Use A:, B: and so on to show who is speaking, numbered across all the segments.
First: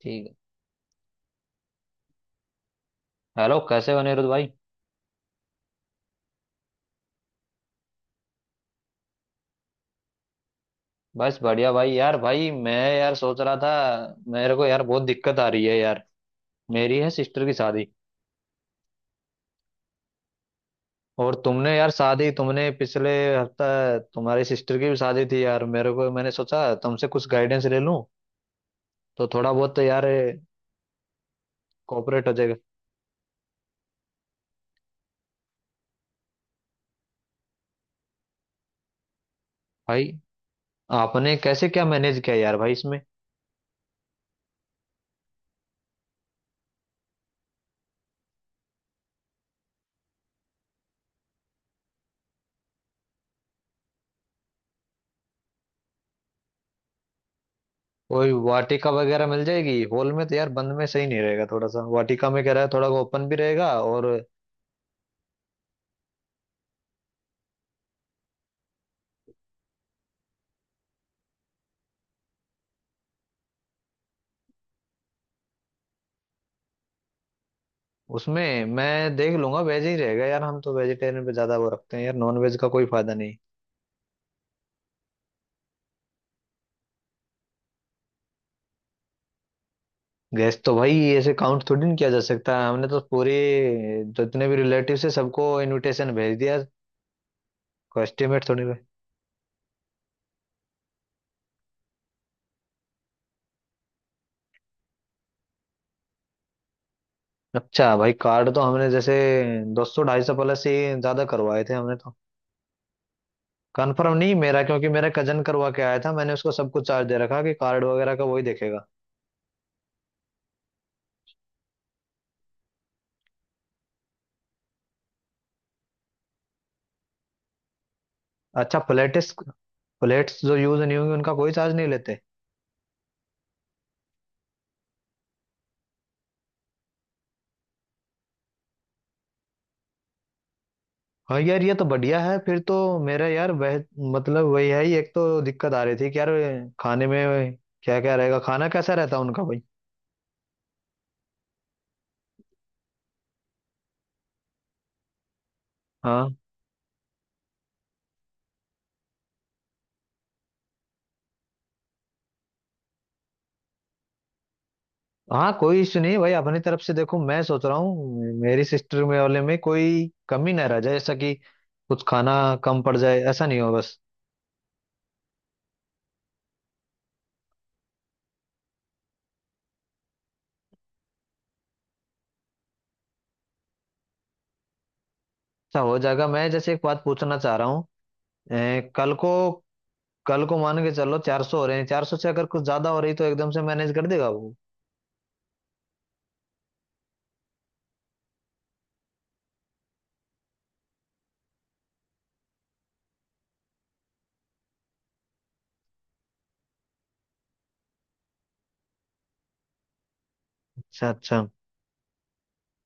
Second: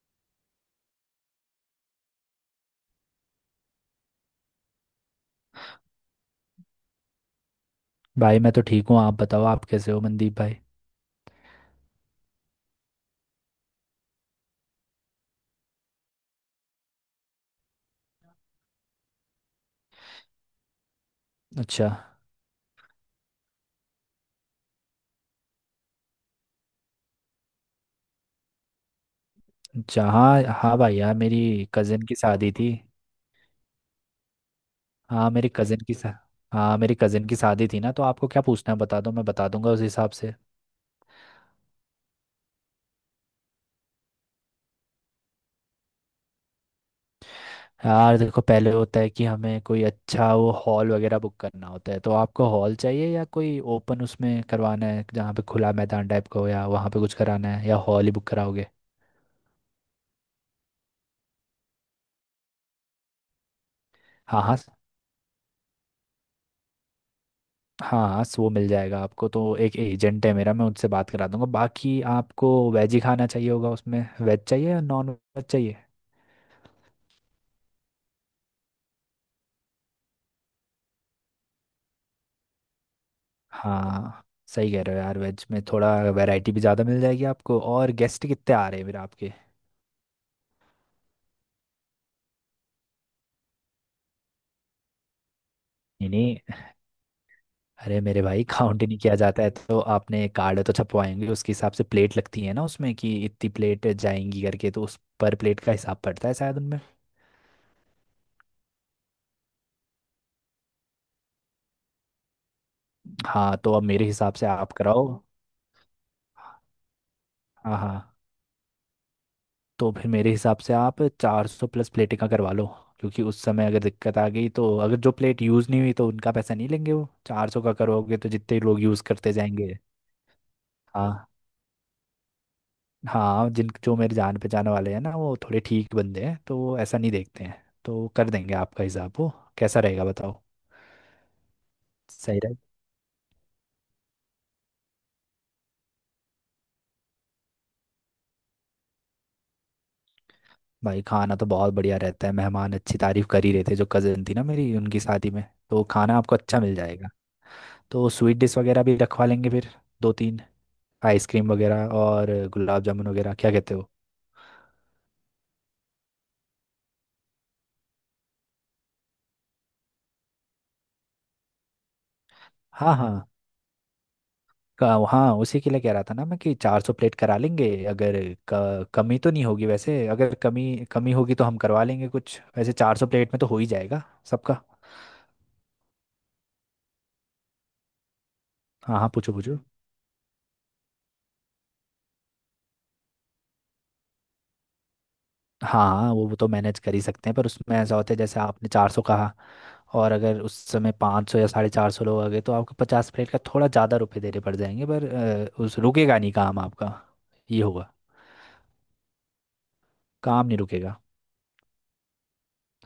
A: ठीक है। हेलो, कैसे हो अनिरुद्ध भाई।
B: भाई मैं तो ठीक हूँ। आप बताओ, आप कैसे हो मनदीप भाई?
A: बस बढ़िया भाई। यार भाई मैं यार सोच रहा था, मेरे को यार बहुत दिक्कत आ रही है यार। मेरी है सिस्टर की शादी। और तुमने
B: अच्छा।
A: यार शादी तुमने पिछले हफ्ता, तुम्हारी सिस्टर की भी शादी थी यार। मेरे को मैंने सोचा तुमसे कुछ गाइडेंस ले लूं तो थोड़ा बहुत तो यार
B: अच्छा। हाँ हाँ भाई यार, मेरी कज़न की
A: कोऑपरेट हो
B: शादी
A: जाएगा।
B: थी। हाँ मेरी कज़न की शा- हाँ मेरी कज़न की शादी थी ना, तो आपको क्या पूछना है बता दो, मैं बता दूंगा उस
A: भाई
B: हिसाब से।
A: आपने कैसे क्या मैनेज किया यार भाई इसमें।
B: यार देखो, पहले होता है कि हमें कोई अच्छा वो हॉल वगैरह बुक करना होता है। तो आपको हॉल चाहिए या कोई ओपन उसमें करवाना है जहाँ पे खुला मैदान टाइप का हो, या वहाँ पे कुछ कराना है, या हॉल ही बुक
A: कोई
B: कराओगे?
A: वाटिका वगैरह मिल जाएगी हॉल में तो यार? बंद में सही नहीं रहेगा, थोड़ा सा वाटिका में कह रहा है थोड़ा ओपन भी रहेगा और।
B: हाँ हाँ। हाँ वो मिल जाएगा आपको, तो एक एजेंट है मेरा, मैं उनसे बात करा दूंगा। बाकी आपको वेज ही खाना चाहिए होगा उसमें। वेज चाहिए या नॉन वेज चाहिए?
A: उसमें मैं देख लूंगा, वेज ही रहेगा यार। हम तो वेजिटेरियन पे ज्यादा वो रखते हैं यार, नॉन वेज का कोई फायदा नहीं।
B: हाँ। सही कह रहे हो यार, वेज में थोड़ा वैरायटी भी ज़्यादा मिल जाएगी आपको। और गेस्ट कितने आ रहे हैं फिर आपके?
A: गैस तो भाई ऐसे काउंट थोड़ी ना किया जा सकता है, हमने तो पूरे जितने भी रिलेटिव है सबको
B: नहीं
A: इनविटेशन भेज
B: नहीं,
A: दिया।
B: अरे
A: कोई
B: मेरे भाई,
A: एस्टिमेट थोड़ी भाई।
B: काउंट ही नहीं किया जाता है तो? आपने कार्ड तो छपवाएंगे, उसके हिसाब से प्लेट लगती है ना उसमें, कि इतनी प्लेट जाएंगी करके, तो उस पर प्लेट का हिसाब पड़ता है शायद उनमें।
A: अच्छा भाई कार्ड तो हमने जैसे 200 250 प्लस ही ज्यादा करवाए थे हमने तो।
B: हाँ तो अब मेरे
A: कन्फर्म नहीं
B: हिसाब से
A: मेरा,
B: आप
A: क्योंकि
B: कराओ।
A: मेरा कजन करवा के आया था, मैंने उसको सब कुछ चार्ज दे रखा कि
B: हाँ
A: कार्ड वगैरह
B: हाँ।
A: का वही देखेगा।
B: तो फिर मेरे हिसाब से आप 400 प्लस प्लेटें का करवा लो। क्योंकि उस समय अगर दिक्कत आ गई तो अगर जो प्लेट यूज़ नहीं हुई तो उनका पैसा नहीं लेंगे। वो 400 का करोगे तो जितने
A: अच्छा,
B: लोग यूज़
A: प्लेटिस
B: करते जाएंगे।
A: प्लेट्स जो यूज नहीं होंगी
B: हाँ।
A: उनका कोई चार्ज नहीं लेते?
B: हाँ जिन जो मेरे जान पहचान वाले हैं ना, वो थोड़े ठीक बंदे हैं, तो वो ऐसा नहीं देखते हैं, तो कर देंगे आपका हिसाब वो। कैसा रहेगा बताओ?
A: हाँ यार ये तो बढ़िया है
B: सही रहे।
A: फिर तो मेरा यार वह मतलब वही है ही। एक तो दिक्कत आ रही थी कि यार खाने में क्या क्या रहेगा, खाना कैसा रहता है उनका भाई?
B: भाई खाना तो बहुत बढ़िया रहता है, मेहमान अच्छी तारीफ कर ही रहे थे जो कज़न थी ना मेरी उनकी शादी में। तो खाना
A: हाँ
B: आपको अच्छा मिल जाएगा। तो स्वीट डिश वगैरह भी रखवा लेंगे फिर। दो तीन आइसक्रीम वगैरह और गुलाब जामुन वगैरह, क्या कहते हो?
A: हाँ, कोई इश्यू नहीं भाई। अपनी तरफ से देखो मैं सोच रहा हूँ मेरी सिस्टर में वाले में कोई कमी ना रह जाए ऐसा कि कुछ खाना कम
B: हाँ
A: पड़ जाए,
B: हाँ।
A: ऐसा नहीं हो बस।
B: हाँ उसी के लिए कह रहा था ना मैं, कि 400 प्लेट करा लेंगे अगर, कमी तो नहीं होगी वैसे। अगर कमी कमी होगी तो हम करवा लेंगे कुछ, वैसे 400 प्लेट में तो हो ही जाएगा सबका।
A: अच्छा हो जाएगा। मैं जैसे एक बात पूछना चाह रहा हूँ अ,
B: हाँ हाँ
A: कल को
B: पूछो पूछो।
A: कल को मान के चलो 400 हो रहे हैं, 400 से अगर कुछ ज्यादा हो रही तो एकदम से मैनेज कर देगा वो?
B: हाँ हाँ, वो तो मैनेज कर ही सकते हैं, पर उसमें ऐसा होता है जैसे आपने 400 कहा, और अगर उस समय 500 या 450 लोग आ गए तो आपको 50 प्लेट का थोड़ा ज़्यादा रुपए देने पड़ जाएंगे, पर उस रुकेगा नहीं काम आपका। ये होगा। काम नहीं रुकेगा।
A: अच्छा अच्छा।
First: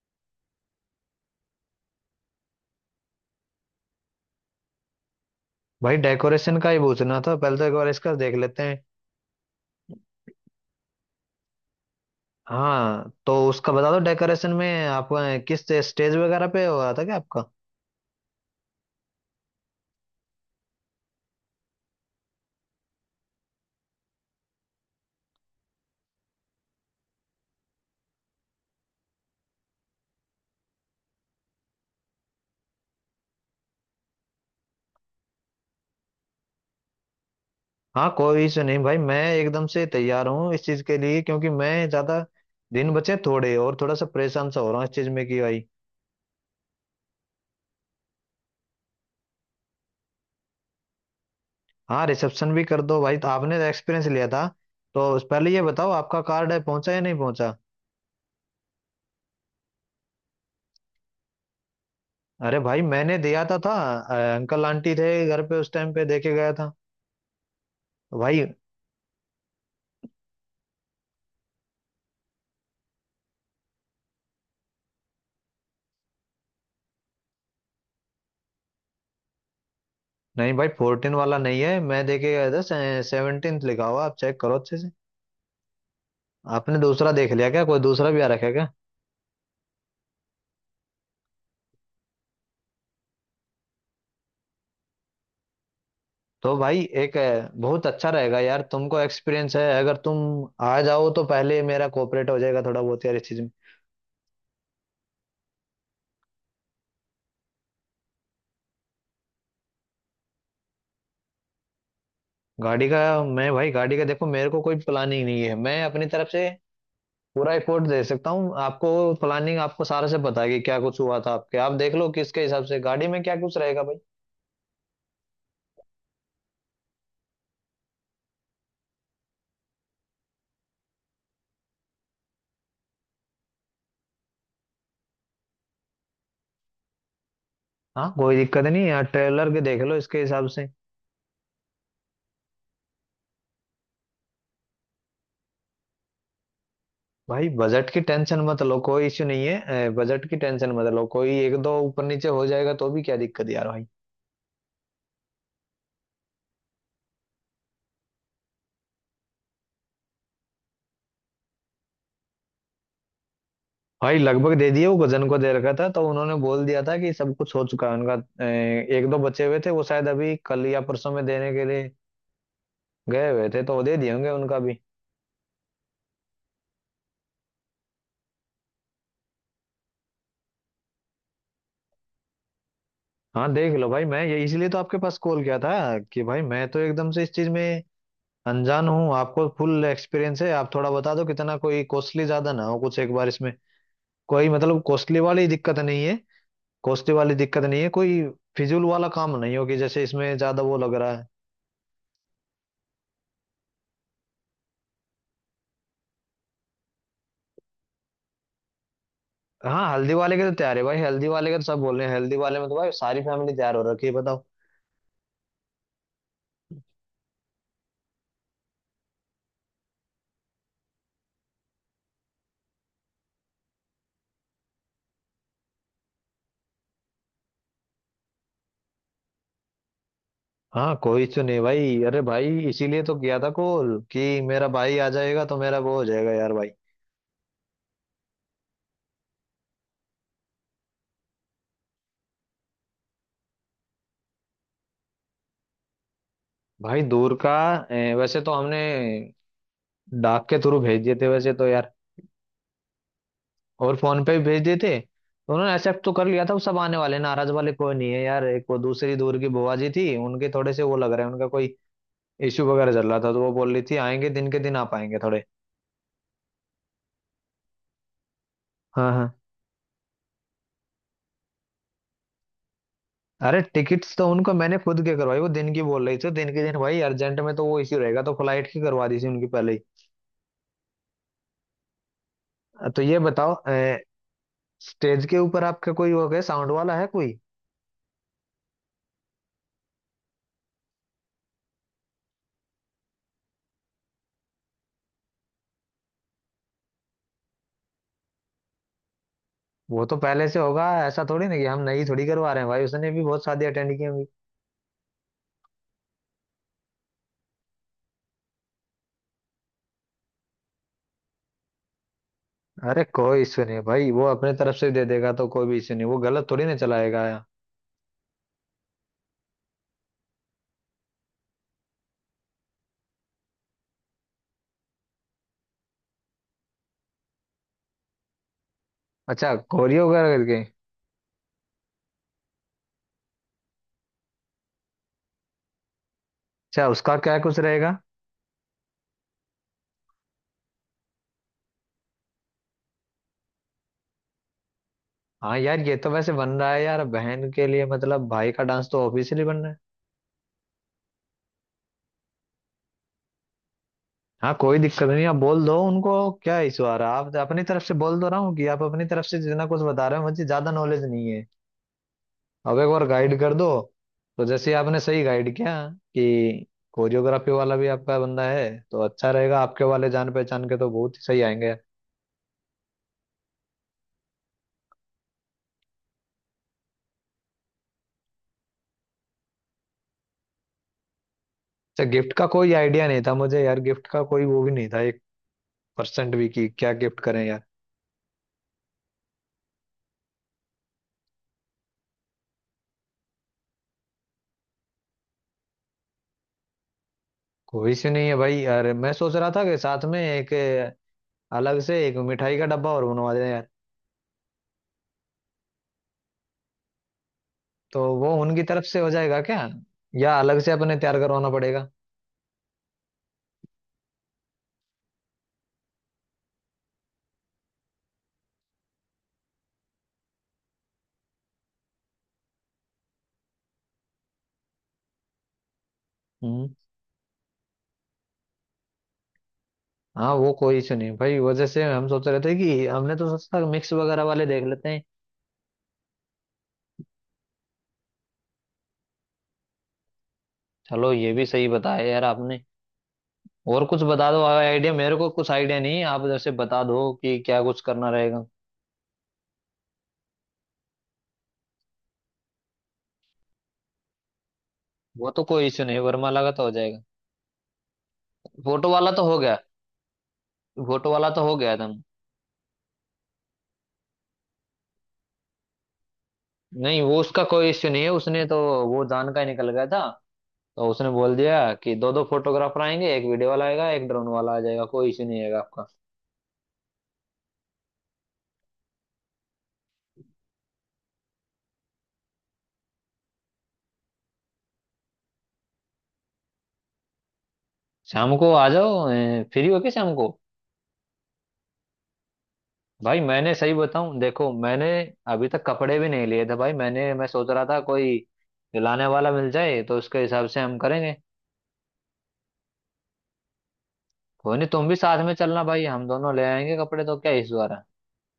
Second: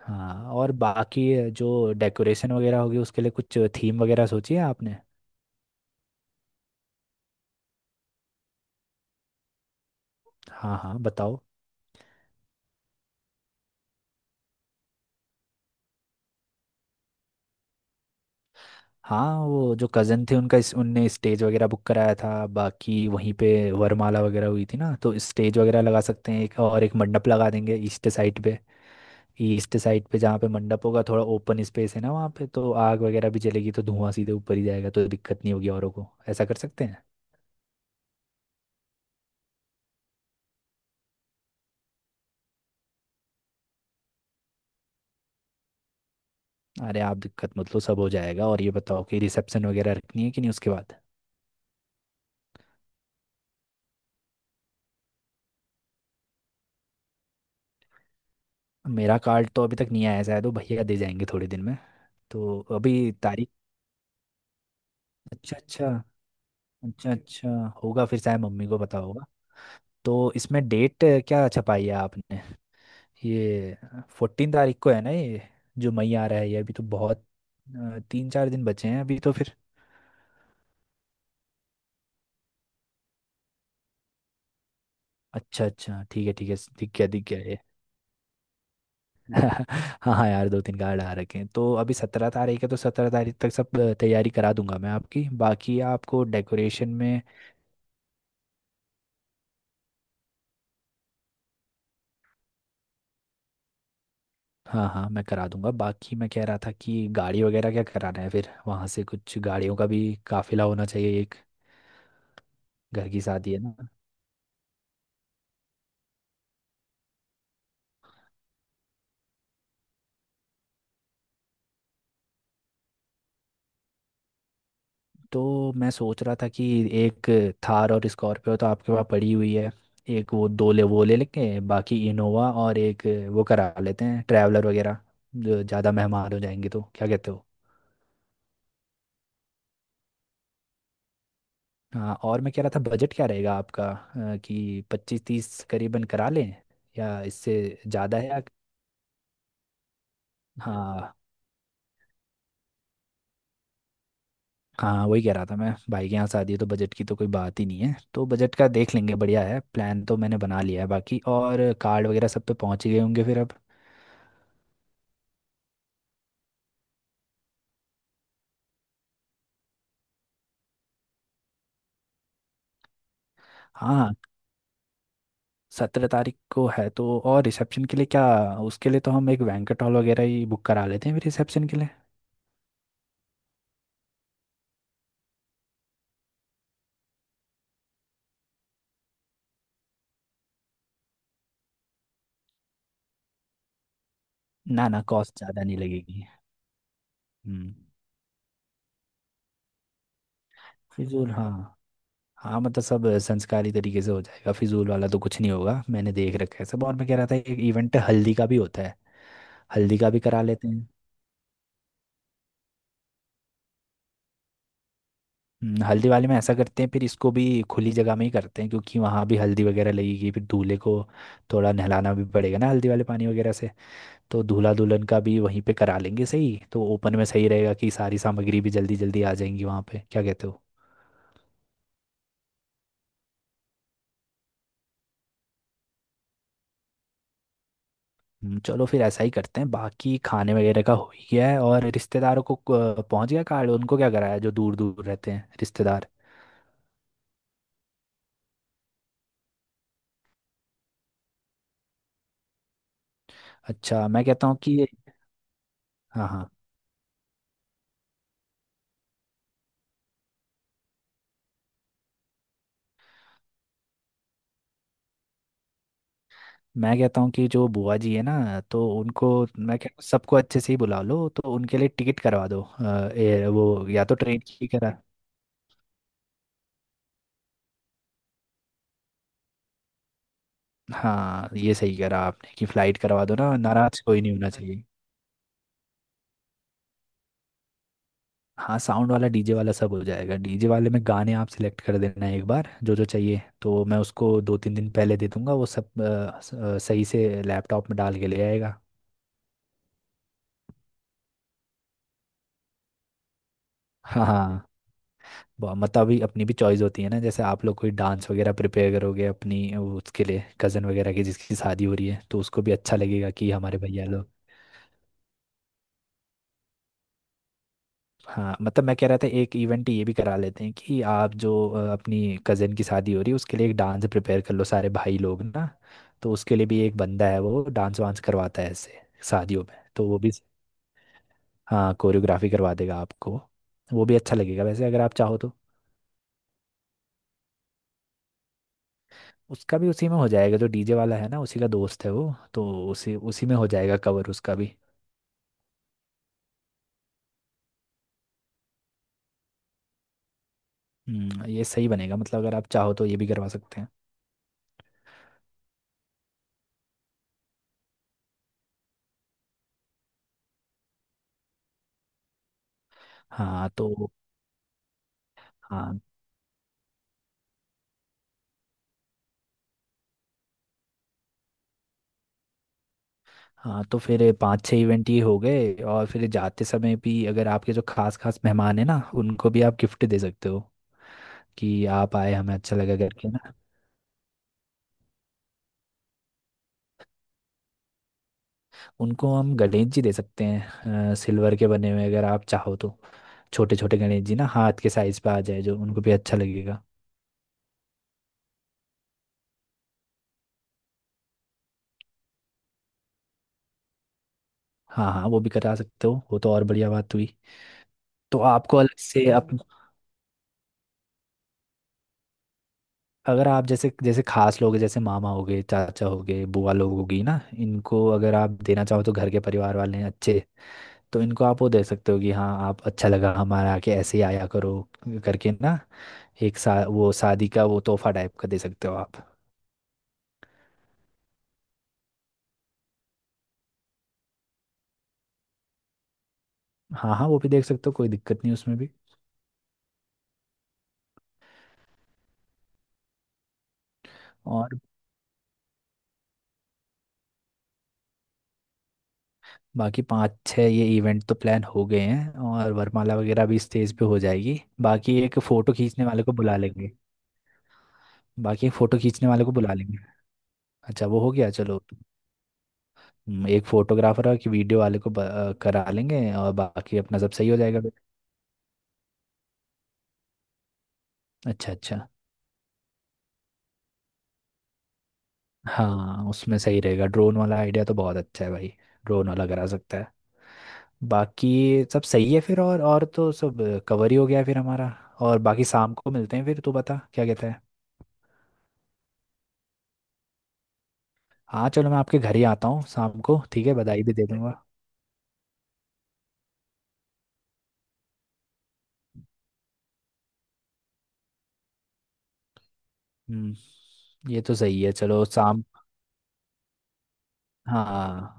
B: हाँ और बाकी जो डेकोरेशन वगैरह होगी उसके लिए कुछ थीम वगैरह सोची है आपने?
A: भाई डेकोरेशन का ही पूछना था, पहले तो एक बार इसका देख लेते हैं।
B: हाँ हाँ बताओ।
A: हाँ तो उसका बता दो, डेकोरेशन में आप किस स्टेज वगैरह पे हो रहा था क्या आपका?
B: हाँ वो जो कज़न थे उनका उनने स्टेज वगैरह बुक कराया था, बाकी वहीं पे वरमाला वगैरह हुई थी ना, तो स्टेज वगैरह लगा सकते हैं एक, और एक मंडप लगा देंगे ईस्ट साइड पे। ईस्ट साइड पे जहाँ पे मंडप होगा, थोड़ा ओपन स्पेस है ना वहाँ पे, तो आग वगैरह भी जलेगी तो धुआं सीधे ऊपर ही जाएगा, तो दिक्कत नहीं होगी औरों को, ऐसा कर सकते हैं।
A: हाँ कोई इशू नहीं भाई, मैं एकदम से तैयार हूँ इस चीज के लिए। क्योंकि मैं ज्यादा दिन बचे थोड़े और थोड़ा सा परेशान सा हो रहा हूँ इस चीज में कि भाई।
B: अरे आप दिक्कत मत लो, सब हो जाएगा। और ये बताओ कि रिसेप्शन वगैरह रखनी है कि नहीं उसके बाद?
A: हाँ रिसेप्शन भी कर दो भाई, तो आपने तो एक्सपीरियंस लिया था। तो पहले ये बताओ, आपका कार्ड है पहुंचा या नहीं पहुंचा?
B: मेरा कार्ड तो अभी तक नहीं आया है, शायद वो भैया दे जाएंगे थोड़े दिन में।
A: अरे
B: तो
A: भाई
B: अभी
A: मैंने दिया
B: तारीख।
A: था अंकल आंटी थे घर
B: अच्छा
A: पे उस
B: अच्छा।
A: टाइम पे देके गया था
B: अच्छा अच्छा, होगा फिर, शायद
A: भाई।
B: मम्मी को पता होगा। तो इसमें डेट क्या छपाई है आपने ये? 14 तारीख को है ना ये? जो मई आ रहा है ये, अभी तो बहुत तीन चार दिन बचे हैं अभी तो फिर।
A: नहीं भाई 14 वाला नहीं है, मैं देखे गया था 17 लिखा हुआ, आप चेक करो अच्छे से।
B: अच्छा अच्छा, ठीक है ठीक है,
A: आपने दूसरा
B: दिख
A: देख
B: गया
A: लिया
B: ये।
A: क्या, कोई दूसरा भी आ रखा है क्या?
B: हाँ हाँ यार, दो तीन कार्ड आ रखे हैं तो, अभी 17 तारीख है तो 17 तारीख तक सब तैयारी करा दूंगा मैं आपकी, बाकी आपको
A: तो भाई
B: डेकोरेशन
A: एक
B: में।
A: बहुत अच्छा रहेगा यार, तुमको एक्सपीरियंस है अगर तुम आ जाओ तो पहले मेरा कोऑपरेट हो जाएगा थोड़ा बहुत यार इस चीज में।
B: हाँ हाँ मैं करा दूंगा। बाकी मैं कह रहा था कि गाड़ी वगैरह क्या कराना है फिर, वहाँ से कुछ गाड़ियों का भी काफिला होना चाहिए एक,
A: गाड़ी का
B: घर की
A: मैं
B: शादी है
A: भाई,
B: ना।
A: गाड़ी का देखो मेरे को कोई प्लानिंग नहीं है। मैं अपनी तरफ से पूरा रिपोर्ट दे सकता हूँ आपको। प्लानिंग आपको सारा से पता है कि क्या कुछ हुआ था, आपके आप देख लो किसके हिसाब से गाड़ी में क्या कुछ रहेगा भाई।
B: तो मैं सोच रहा था कि एक थार और स्कॉर्पियो तो आपके पास पड़ी हुई है, एक वो दो ले, वो ले लेंगे, बाकी इनोवा और एक वो करा लेते हैं ट्रैवलर वगैरह, जो ज़्यादा मेहमान हो जाएंगे, तो क्या कहते हो?
A: हाँ कोई दिक्कत नहीं यार, ट्रेलर के देख लो इसके हिसाब से।
B: हाँ, और मैं कह रहा था बजट क्या रहेगा आपका, कि पच्चीस तीस करीबन करा लें, या
A: भाई
B: इससे
A: बजट की
B: ज़्यादा है,
A: टेंशन
B: या?
A: मत लो, कोई इश्यू नहीं है, बजट की टेंशन मत लो।
B: हाँ।
A: कोई एक दो ऊपर नीचे हो जाएगा तो भी क्या दिक्कत यार भाई।
B: हाँ वही कह रहा था मैं, भाई के यहाँ शादी है तो बजट की तो कोई बात ही नहीं है, तो बजट का देख लेंगे, बढ़िया है। प्लान तो मैंने बना लिया है बाकी, और कार्ड वगैरह सब पे पहुँच ही गए होंगे फिर अब।
A: भाई लगभग दे दिए, वो गजन को दे रखा था तो उन्होंने बोल दिया था कि सब कुछ हो चुका है उनका। एक दो बचे हुए थे, वो शायद अभी कल या परसों में देने के लिए गए हुए थे तो वो दे दिए
B: हाँ
A: होंगे उनका भी।
B: 17 तारीख को है तो, और रिसेप्शन के लिए क्या? उसके लिए तो हम एक बैंक्वेट हॉल वगैरह ही बुक करा लेते हैं फिर रिसेप्शन के लिए।
A: हाँ देख लो भाई। मैं ये इसलिए तो आपके पास कॉल किया था कि भाई मैं तो एकदम से इस चीज में अनजान हूँ। आपको फुल एक्सपीरियंस है, आप थोड़ा बता दो कितना, कोई कॉस्टली ज्यादा ना हो कुछ एक बार इसमें। कोई मतलब
B: ना ना
A: कॉस्टली
B: कॉस्ट
A: वाली
B: ज़्यादा नहीं
A: दिक्कत नहीं है,
B: लगेगी।
A: कोस्ती वाली दिक्कत
B: हम्म।
A: नहीं है कोई। फिजूल वाला काम नहीं हो कि जैसे इसमें ज्यादा वो लग रहा है।
B: फिजूल, हाँ। हाँ मतलब सब संस्कारी तरीके से हो जाएगा, फिजूल वाला तो कुछ नहीं होगा, मैंने देख रखा है सब। और मैं कह रहा था एक इवेंट हल्दी का भी होता है।
A: हाँ
B: हल्दी का
A: हल्दी
B: भी
A: वाले के
B: करा
A: तो
B: लेते
A: तैयार है
B: हैं।
A: भाई, हल्दी वाले के तो सब बोल रहे हैं, हल्दी वाले में तो भाई सारी फैमिली तैयार हो रखी है, बताओ।
B: हल्दी वाले में ऐसा करते हैं फिर, इसको भी खुली जगह में ही करते हैं, क्योंकि वहाँ भी हल्दी वगैरह लगेगी फिर दूल्हे को थोड़ा नहलाना भी पड़ेगा ना हल्दी वाले पानी वगैरह से, तो दूल्हा दुल्हन का भी वहीं पे करा लेंगे। सही तो, ओपन में सही रहेगा कि सारी सामग्री भी जल्दी जल्दी आ जाएंगी वहाँ पे, क्या कहते हो?
A: हाँ कोई तो नहीं भाई। अरे भाई इसीलिए तो किया था कॉल कि मेरा भाई आ जाएगा तो मेरा वो हो जाएगा यार भाई।
B: चलो फिर ऐसा ही करते हैं। बाकी खाने वगैरह का हो ही गया है। और रिश्तेदारों को पहुंच गया कार्ड उनको, क्या कराया जो दूर दूर रहते हैं रिश्तेदार?
A: भाई दूर का वैसे तो हमने डाक के थ्रू भेज दिए थे वैसे तो यार। और
B: अच्छा
A: फोन
B: मैं
A: पे भी
B: कहता हूँ
A: भेज दिए
B: कि,
A: थे तो उन्होंने एक्सेप्ट तो कर
B: हाँ
A: लिया
B: हाँ।
A: था, वो सब आने वाले हैं। नाराज वाले कोई नहीं है यार, एक वो दूसरी दूर की बुआ जी थी उनके थोड़े से वो लग रहा है, उनका कोई इशू वगैरह चल रहा था तो वो बोल रही थी आएंगे दिन के दिन आप, आएंगे थोड़े।
B: मैं कहता हूँ कि जो बुआ जी है ना तो
A: हाँ
B: उनको,
A: हाँ,
B: मैं कहता हूँ सबको अच्छे से ही बुला लो, तो उनके लिए टिकट करवा दो
A: अरे
B: वो या तो
A: टिकट्स तो
B: ट्रेन
A: उनको
B: की
A: मैंने
B: करा।
A: खुद के करवाई। वो दिन की बोल रही थी दिन के दिन भाई, अर्जेंट में तो वो इश्यू रहेगा तो फ्लाइट की करवा दी थी उनकी पहले ही।
B: हाँ ये सही करा आपने कि फ्लाइट
A: तो ये
B: करवा दो
A: बताओ,
B: ना, नाराज कोई नहीं होना चाहिए।
A: स्टेज के ऊपर आपका कोई हो गया साउंड वाला है कोई?
B: हाँ साउंड वाला डीजे वाला सब हो जाएगा, डीजे वाले में गाने आप सिलेक्ट कर देना एक बार जो जो चाहिए, तो मैं उसको दो तीन दिन पहले दे दूंगा, वो सब सही से लैपटॉप में डाल के ले आएगा।
A: वो तो पहले से होगा, ऐसा थोड़ी ना कि हम नई थोड़ी करवा रहे हैं भाई। उसने भी बहुत शादी अटेंड की
B: हाँ
A: होंगी।
B: हाँ। मतलब अभी अपनी भी चॉइस होती है ना, जैसे आप लोग कोई डांस वगैरह प्रिपेयर करोगे अपनी वो, उसके लिए कज़न वगैरह की जिसकी शादी हो रही है तो उसको भी अच्छा
A: अरे
B: लगेगा
A: कोई
B: कि
A: इश्यू नहीं
B: हमारे
A: है
B: भैया
A: भाई, वो
B: लोग।
A: अपने तरफ से दे देगा तो कोई भी इश्यू नहीं, वो गलत थोड़ी ना चलाएगा या।
B: हाँ मतलब मैं कह रहा था एक इवेंट ये भी करा लेते हैं कि आप जो अपनी कज़न की शादी हो रही है उसके लिए एक डांस प्रिपेयर कर लो सारे भाई लोग ना, तो उसके लिए भी एक बंदा है वो डांस वांस करवाता है ऐसे
A: अच्छा,
B: शादियों में,
A: कोरियो
B: तो वो भी।
A: वगैरह करके?
B: हाँ कोरियोग्राफी करवा देगा आपको, वो भी अच्छा लगेगा वैसे, अगर आप चाहो तो।
A: अच्छा उसका क्या कुछ रहेगा?
B: उसका भी उसी में हो जाएगा जो डीजे वाला है ना, उसी का दोस्त है वो तो, उसी उसी में हो जाएगा कवर उसका भी।
A: हाँ यार ये तो वैसे बन रहा है यार बहन के लिए, मतलब भाई का डांस तो ऑफिशियली बन रहा है।
B: ये सही बनेगा, मतलब अगर आप चाहो तो ये भी करवा सकते हैं।
A: हाँ कोई दिक्कत नहीं, आप बोल दो उनको, क्या इशू आ रहा है। आप अपनी तरफ से बोल दो ना कि आप अपनी तरफ से जितना कुछ बता रहे हो, मुझे ज्यादा नॉलेज नहीं है। अब एक बार गाइड कर दो।
B: हाँ तो।
A: तो जैसे आपने सही गाइड किया
B: हाँ
A: कि कोरियोग्राफी वाला भी आपका बंदा है तो अच्छा रहेगा, आपके वाले जान पहचान के तो बहुत ही सही आएंगे।
B: हाँ तो फिर पांच छह इवेंट ये हो गए, और फिर जाते समय भी अगर आपके जो खास खास मेहमान हैं ना, उनको भी आप गिफ्ट दे सकते हो कि
A: अच्छा,
B: आप
A: गिफ्ट
B: आए
A: का
B: हमें
A: कोई
B: अच्छा लगा
A: आइडिया नहीं
B: करके
A: था
B: ना।
A: मुझे यार। गिफ्ट का कोई वो भी नहीं था, एक परसेंट भी कि क्या गिफ्ट करें यार।
B: उनको हम गणेश जी दे सकते हैं सिल्वर के बने हुए, अगर आप चाहो तो, छोटे छोटे गणेश जी ना हाथ के साइज पे आ जाए, जो उनको भी अच्छा लगेगा।
A: कोई से नहीं है भाई। अरे मैं सोच रहा था कि साथ में एक अलग से एक मिठाई का डब्बा और बनवा देना यार।
B: हाँ हाँ वो भी करा सकते हो, वो तो और बढ़िया बात हुई
A: तो वो
B: तो
A: उनकी
B: आपको
A: तरफ
B: अलग
A: से हो
B: से
A: जाएगा
B: अप,
A: क्या, या अलग से अपने तैयार करवाना पड़ेगा?
B: अगर आप जैसे जैसे खास लोग हैं, जैसे मामा हो गए चाचा हो गए बुआ लोग होगी ना इनको अगर आप देना चाहो तो घर के परिवार वाले हैं अच्छे तो इनको आप वो दे सकते हो कि हाँ आप अच्छा लगा हमारे आके ऐसे ही आया करो करके ना एक
A: हम्म।
B: सा वो शादी का वो तोहफा टाइप का दे सकते हो आप
A: हाँ वो कोई इशू नहीं भाई, वजह से हम सोच रहे थे कि हमने तो सोचा मिक्स वगैरह वाले देख लेते हैं।
B: हाँ हाँ वो भी देख सकते हो कोई दिक्कत नहीं उसमें भी।
A: चलो ये भी सही बताया यार आपने। और कुछ बता दो
B: और
A: आइडिया, मेरे को कुछ आइडिया नहीं है, आप जैसे बता दो कि क्या कुछ करना रहेगा।
B: बाकी पाँच छः ये इवेंट तो प्लान हो गए हैं, और वरमाला वगैरह भी स्टेज पे हो जाएगी, बाकी
A: वो
B: एक
A: तो कोई
B: फ़ोटो
A: इशू नहीं,
B: खींचने वाले को
A: वर्माला का
B: बुला
A: तो हो
B: लेंगे,
A: जाएगा।
B: बाकी एक
A: फोटो
B: फोटो
A: वाला तो
B: खींचने
A: हो
B: वाले को
A: गया,
B: बुला लेंगे। अच्छा
A: फोटो
B: वो
A: वाला
B: हो
A: तो
B: गया
A: हो गया
B: चलो।
A: था।
B: एक फोटोग्राफर और एक वीडियो वाले को करा लेंगे, और बाकी
A: नहीं वो
B: अपना सब
A: उसका
B: सही हो
A: कोई
B: जाएगा
A: इश्यू
B: फिर।
A: नहीं है, उसने तो वो जान का ही निकल गया था। तो उसने बोल दिया
B: अच्छा
A: कि
B: अच्छा।
A: दो दो फोटोग्राफर आएंगे, एक वीडियो वाला आएगा, एक ड्रोन वाला आ जाएगा, कोई इश्यू नहीं आएगा आपका।
B: हाँ उसमें सही रहेगा, ड्रोन वाला आइडिया तो बहुत अच्छा है भाई, ड्रोन वाला करा सकता है, बाकी सब सही है फिर। और तो सब कवर ही हो गया है फिर हमारा। और बाकी शाम को मिलते हैं फिर, तू बता क्या कहता है?
A: शाम को आ जाओ, फ्री हो के शाम को।
B: हाँ चलो मैं आपके घर ही आता हूँ
A: भाई
B: शाम को,
A: मैंने
B: ठीक
A: सही
B: है, बधाई भी
A: बताऊं,
B: दे
A: देखो
B: दूंगा।
A: मैंने अभी तक कपड़े भी नहीं लिए थे भाई। मैं सोच रहा था कोई लाने वाला मिल जाए तो उसके हिसाब से हम करेंगे।
B: हम्म ये तो
A: कोई नहीं,
B: सही
A: तुम
B: है,
A: भी साथ
B: चलो
A: में चलना
B: शाम।
A: भाई, हम दोनों ले आएंगे कपड़े, तो क्या इशू आ रहा है।
B: हाँ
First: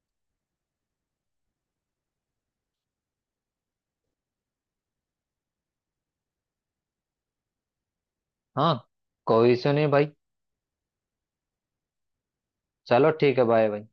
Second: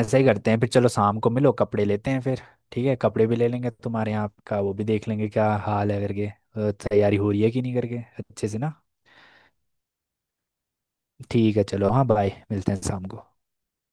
B: ऐसा ही करते हैं फिर, चलो शाम को मिलो, कपड़े लेते हैं फिर। ठीक है कपड़े भी ले लेंगे, तुम्हारे यहाँ का वो भी देख लेंगे क्या हाल है करके, तैयारी हो रही है कि नहीं करके अच्छे से ना।
A: हाँ कोई इशू नहीं भाई,
B: ठीक है चलो, हाँ बाय, मिलते हैं शाम
A: चलो
B: को।
A: ठीक है बाय भाई।